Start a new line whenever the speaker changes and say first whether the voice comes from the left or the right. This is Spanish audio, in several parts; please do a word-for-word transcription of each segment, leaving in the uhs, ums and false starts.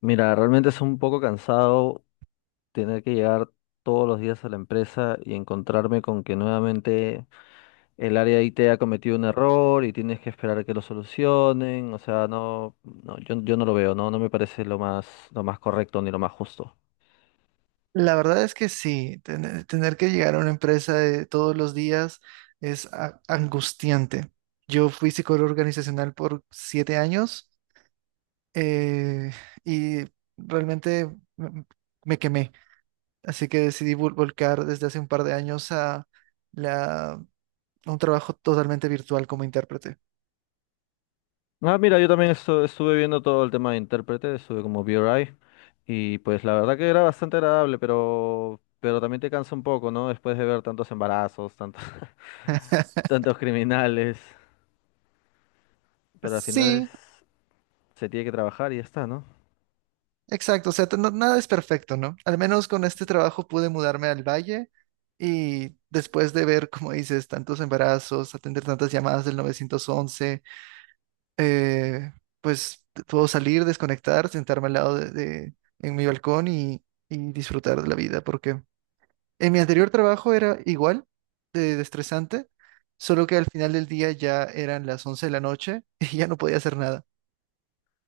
left: Mira, realmente es un poco cansado tener que llegar todos los días a la empresa y encontrarme con que nuevamente el área de I T ha cometido un error y tienes que esperar a que lo solucionen. O sea, no, no, yo, yo no lo veo, no, no me parece lo más, lo más correcto ni lo más justo.
right: La verdad es que sí, tener, tener que llegar a una empresa de todos los días es a- angustiante. Yo fui psicólogo organizacional por siete años, eh, y realmente me, me quemé, así que decidí vol- volcar desde hace un par de años a, la, a un trabajo totalmente virtual como intérprete.
left: Ah, mira, yo también estu- estuve viendo todo el tema de intérprete, estuve como V R I y pues la verdad que era bastante agradable, pero, pero también te cansa un poco, ¿no? Después de ver tantos embarazos, tantos, tantos criminales, pero al final es...
right: Sí,
left: se tiene que trabajar y ya está, ¿no?
right: exacto, o sea, t- no- nada es perfecto, ¿no? Al menos con este trabajo pude mudarme al valle y después de ver, como dices, tantos embarazos, atender tantas llamadas del nueve once, eh, pues t- puedo salir, desconectar, sentarme al lado de, de- en mi balcón, y, y disfrutar de la vida, porque en mi anterior trabajo era igual de, de estresante, solo que al final del día ya eran las once de la noche y ya no podía hacer nada.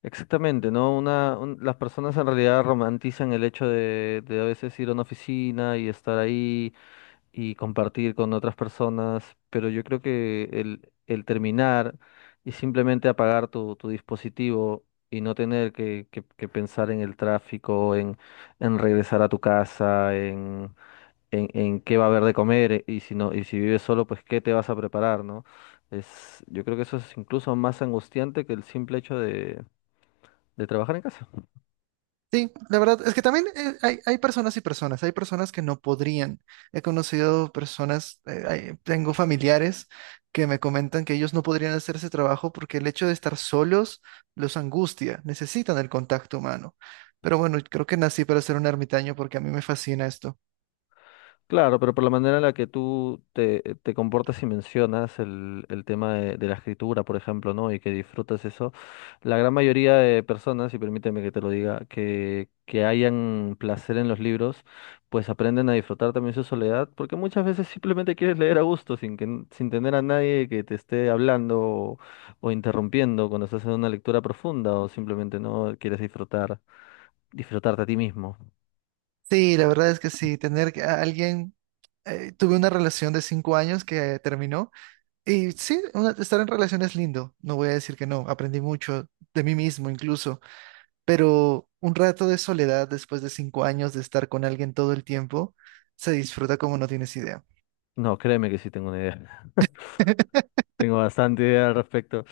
left: Exactamente, ¿no? Una, un- las personas en realidad romantizan el hecho de, de a veces ir a una oficina y estar ahí y compartir con otras personas, pero yo creo que el, el terminar y simplemente apagar tu, tu dispositivo y no tener que, que- que pensar en el tráfico, en, en regresar a tu casa, en, en qué va a haber de comer eh, y si no, y si vives solo, pues qué te vas a preparar, ¿no? Es, yo creo que eso es incluso más angustiante que el simple hecho de, de trabajar en casa.
right: Sí, la verdad es que también, eh, hay, hay personas y personas, hay personas que no podrían. He conocido personas, eh, hay- tengo familiares que me comentan que ellos no podrían hacer ese trabajo porque el hecho de estar solos los angustia, necesitan el contacto humano. Pero bueno, creo que nací para ser un ermitaño porque a mí me fascina esto.
left: Claro, pero por la manera en la que tú te, te comportas y mencionas el, el tema de, de la escritura, por ejemplo, ¿no? Y que disfrutas eso, la gran mayoría de personas, y permíteme que te lo diga, que, que hayan placer en los libros, pues aprenden a disfrutar también su soledad, porque muchas veces simplemente quieres leer a gusto, sin que, n- sin tener a nadie que te esté hablando o, o interrumpiendo cuando estás en una lectura profunda, o simplemente no quieres disfrutar, disfrutarte a ti mismo.
right: Sí, la verdad es que sí, tener que- a alguien, eh, tuve una relación de cinco años que terminó, y sí, una- estar en relación es lindo, no voy a decir que no, aprendí mucho de mí mismo incluso, pero un rato de soledad después de cinco años de estar con alguien todo el tiempo se disfruta como no tienes idea.
left: No, créeme que sí tengo una idea. Tengo bastante idea al respecto.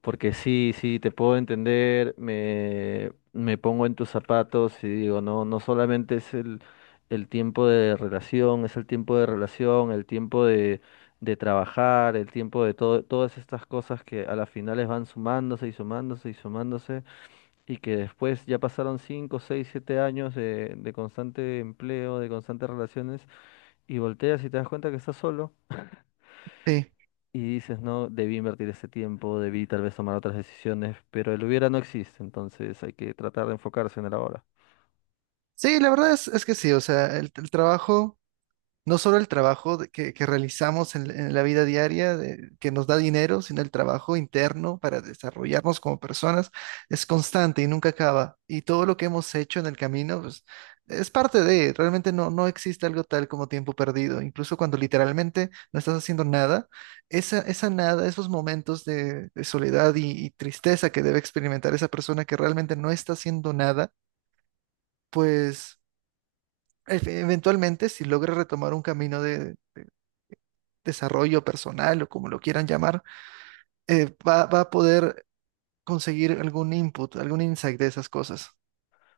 left: Porque sí, sí, te puedo entender, me, me pongo en tus zapatos y digo, no, no solamente es el, el tiempo de relación, es el tiempo de relación, el tiempo de, de trabajar, el tiempo de todo, todas estas cosas que a las finales van sumándose y sumándose y sumándose, y que después ya pasaron cinco, seis, siete años de, de constante empleo, de constantes relaciones, y volteas y te das cuenta que estás solo
right: Sí,
left: y dices, no, debí invertir ese tiempo, debí tal vez tomar otras decisiones, pero el hubiera no existe, entonces hay que tratar de enfocarse en el ahora.
right: sí, la verdad es, es que sí, o sea, el, el trabajo. No solo el trabajo de- que, que realizamos en, en la vida diaria, de- que nos da dinero, sino el trabajo interno para desarrollarnos como personas es constante y nunca acaba. Y todo lo que hemos hecho en el camino, pues, es parte de, realmente no, no existe algo tal como tiempo perdido. Incluso cuando literalmente no estás haciendo nada, esa, esa nada, esos momentos de, de soledad y y tristeza que debe experimentar esa persona que realmente no está haciendo nada, pues... Efe- Eventualmente, si logra retomar un camino de desarrollo personal o como lo quieran llamar, eh, va, va a poder conseguir algún input, algún insight de esas cosas.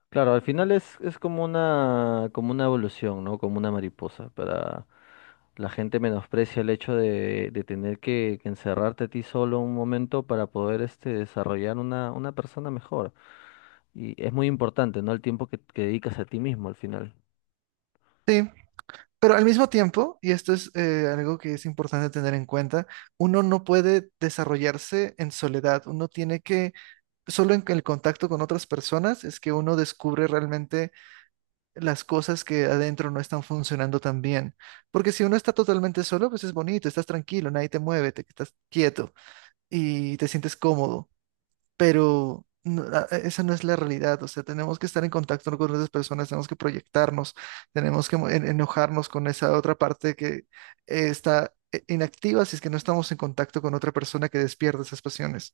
left: Claro, al final es, es como una, como una evolución, ¿no? Como una mariposa. Para la gente menosprecia el hecho de, de tener que, que encerrarte a ti solo un momento para poder este, desarrollar una, una persona mejor. Y es muy importante, ¿no? El tiempo que, que dedicas a ti mismo al final.
right: Sí, pero al mismo tiempo, y esto es, eh, algo que es importante tener en cuenta, uno no puede desarrollarse en soledad, uno tiene que, solo en el contacto con otras personas es que uno descubre realmente las cosas que adentro no están funcionando tan bien. Porque si uno está totalmente solo, pues es bonito, estás tranquilo, nadie te mueve, te estás quieto y te sientes cómodo. Pero no- a- a- esa no es la realidad. O sea, tenemos que estar en contacto con otras personas, tenemos que proyectarnos, tenemos que mo- en- enojarnos con esa otra parte que eh, está eh, inactiva si es que no estamos en contacto con otra persona que despierta esas pasiones.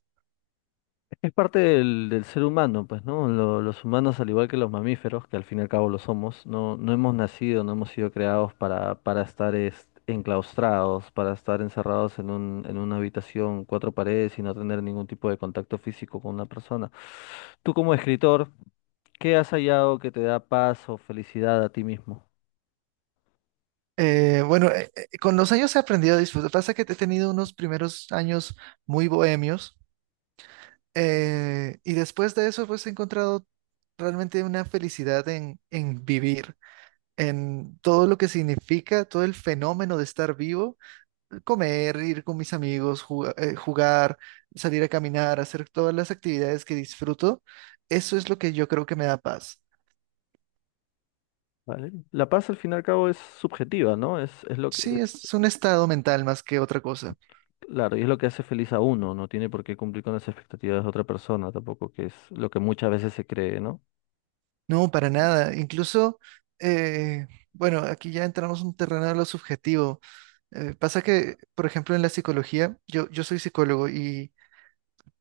left: Es parte del, del ser humano, pues, ¿no? Lo- los humanos, al igual que los mamíferos, que al fin y al cabo lo somos, no, no hemos nacido, no hemos sido creados para, para estar es- enclaustrados, para estar encerrados en un, en una habitación, cuatro paredes y no tener ningún tipo de contacto físico con una persona. Tú como escritor, ¿qué has hallado que te da paz o felicidad a ti mismo?
right: Eh, bueno, eh, eh, con los años he aprendido a disfrutar. Pasa que he tenido unos primeros años muy bohemios, eh, y después de eso pues he encontrado realmente una felicidad en, en vivir, en todo lo que significa, todo el fenómeno de estar vivo, comer, ir con mis amigos, ju- eh, jugar, salir a caminar, hacer todas las actividades que disfruto. Eso es lo que yo creo que me da paz.
left: ¿Vale? La paz al fin y al cabo es subjetiva, ¿no? Es, es lo que
right: Sí,
left: es.
right: es un estado mental más que otra cosa.
left: Claro, y es lo que hace feliz a uno, no tiene por qué cumplir con las expectativas de otra persona tampoco, que es lo que muchas veces se cree, ¿no?
right: No, para nada. Incluso, eh, bueno, aquí ya entramos en un terreno de lo subjetivo. Eh, pasa que, por ejemplo, en la psicología, yo, yo soy psicólogo, y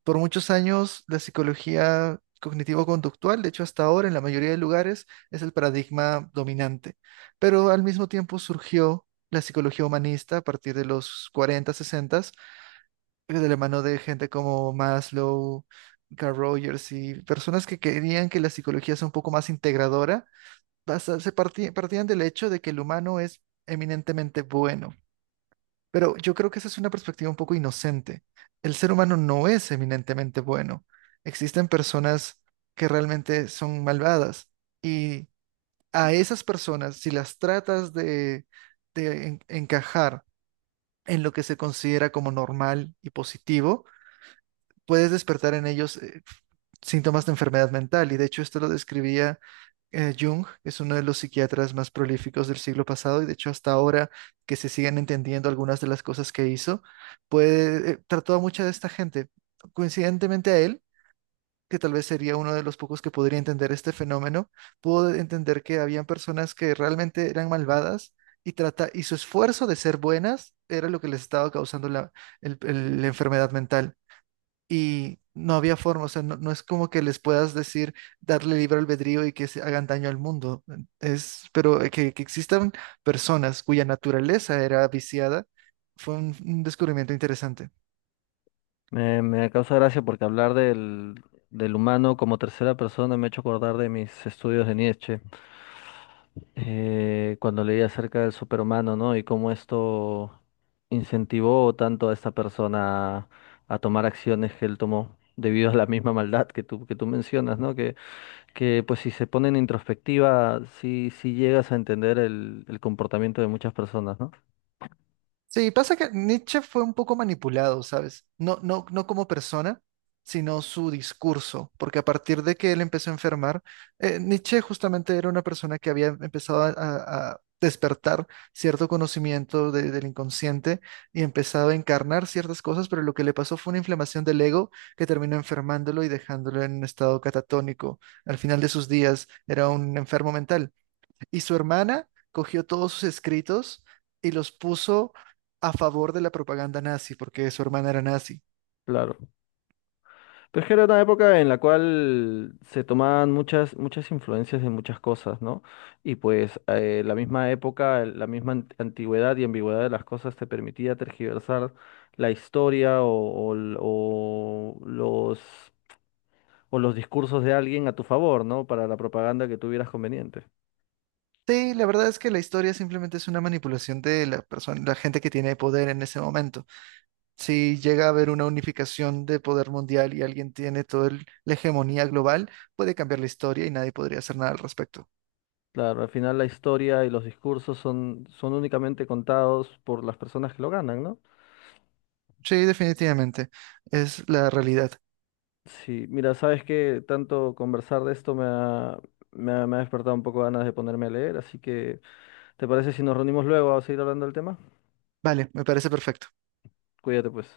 right: por muchos años la psicología cognitivo-conductual, de hecho hasta ahora en la mayoría de lugares, es el paradigma dominante. Pero al mismo tiempo surgió la psicología humanista a partir de los cuarenta sesenta, de la mano de gente como Maslow. Carl Rogers y personas que querían que la psicología sea un poco más integradora, basa- se parti- partían del hecho de que el humano es eminentemente bueno. Pero yo creo que esa es una perspectiva un poco inocente. El ser humano no es eminentemente bueno. Existen personas que realmente son malvadas, y a esas personas, si las tratas de, de en- encajar en lo que se considera como normal y positivo, puedes despertar en ellos, eh, síntomas de enfermedad mental. Y de hecho esto lo describía, eh, Jung, que es uno de los psiquiatras más prolíficos del siglo pasado y de hecho hasta ahora que se siguen entendiendo algunas de las cosas que hizo, pues eh, trató a mucha de esta gente. Coincidentemente a él, que tal vez sería uno de los pocos que podría entender este fenómeno, pudo entender que habían personas que realmente eran malvadas, y, trata, y su esfuerzo de ser buenas era lo que les estaba causando la, el- el- la enfermedad mental, y no había forma, o sea, no, no es como que les puedas decir, darle libre albedrío y que se hagan daño al mundo, es, pero eh, que, que existan personas cuya naturaleza era viciada, fue un, un descubrimiento interesante.
left: Me, me causa gracia porque hablar del, del humano como tercera persona me ha hecho acordar de mis estudios de Nietzsche, eh, cuando leí acerca del superhumano, ¿no? Y cómo esto incentivó tanto a esta persona a tomar acciones que él tomó debido a la misma maldad que tú, que tú mencionas, ¿no? que que pues si se pone en introspectiva, sí, sí llegas a entender el, el comportamiento de muchas personas, ¿no?
right: Sí, pasa que Nietzsche fue un poco manipulado, ¿sabes? No, no, no como persona, sino su discurso, porque a partir de que él empezó a enfermar, eh, Nietzsche justamente era una persona que había empezado a, a- a despertar cierto conocimiento de- del inconsciente y empezaba a encarnar ciertas cosas, pero lo que le pasó fue una inflamación del ego que terminó enfermándolo y dejándolo en un estado catatónico. Al final de sus días era un enfermo mental. Y su hermana cogió todos sus escritos y los puso a favor de la propaganda nazi, porque su hermana era nazi.
left: Claro. Pero es que era una época en la cual se tomaban muchas, muchas influencias de muchas cosas, ¿no? Y pues eh, la misma época, el- la misma ant- antigüedad y ambigüedad de las cosas te permitía tergiversar la historia o, o l- o los, o los discursos de alguien a tu favor, ¿no? Para la propaganda que tuvieras conveniente.
right: Sí, la verdad es que la historia simplemente es una manipulación de la persona, la gente que tiene poder en ese momento. Si llega a haber una unificación de poder mundial y alguien tiene toda la hegemonía global, puede cambiar la historia y nadie podría hacer nada al respecto.
left: Claro, al final la historia y los discursos son, son únicamente contados por las personas que lo ganan, ¿no?
right: Sí, definitivamente. Es la realidad.
left: Sí, mira, sabes que tanto conversar de esto me ha, me ha, me ha despertado un poco ganas de ponerme a leer, así que ¿te parece si nos reunimos luego a seguir hablando del tema?
right: Vale, me parece perfecto.
left: Cuídate pues.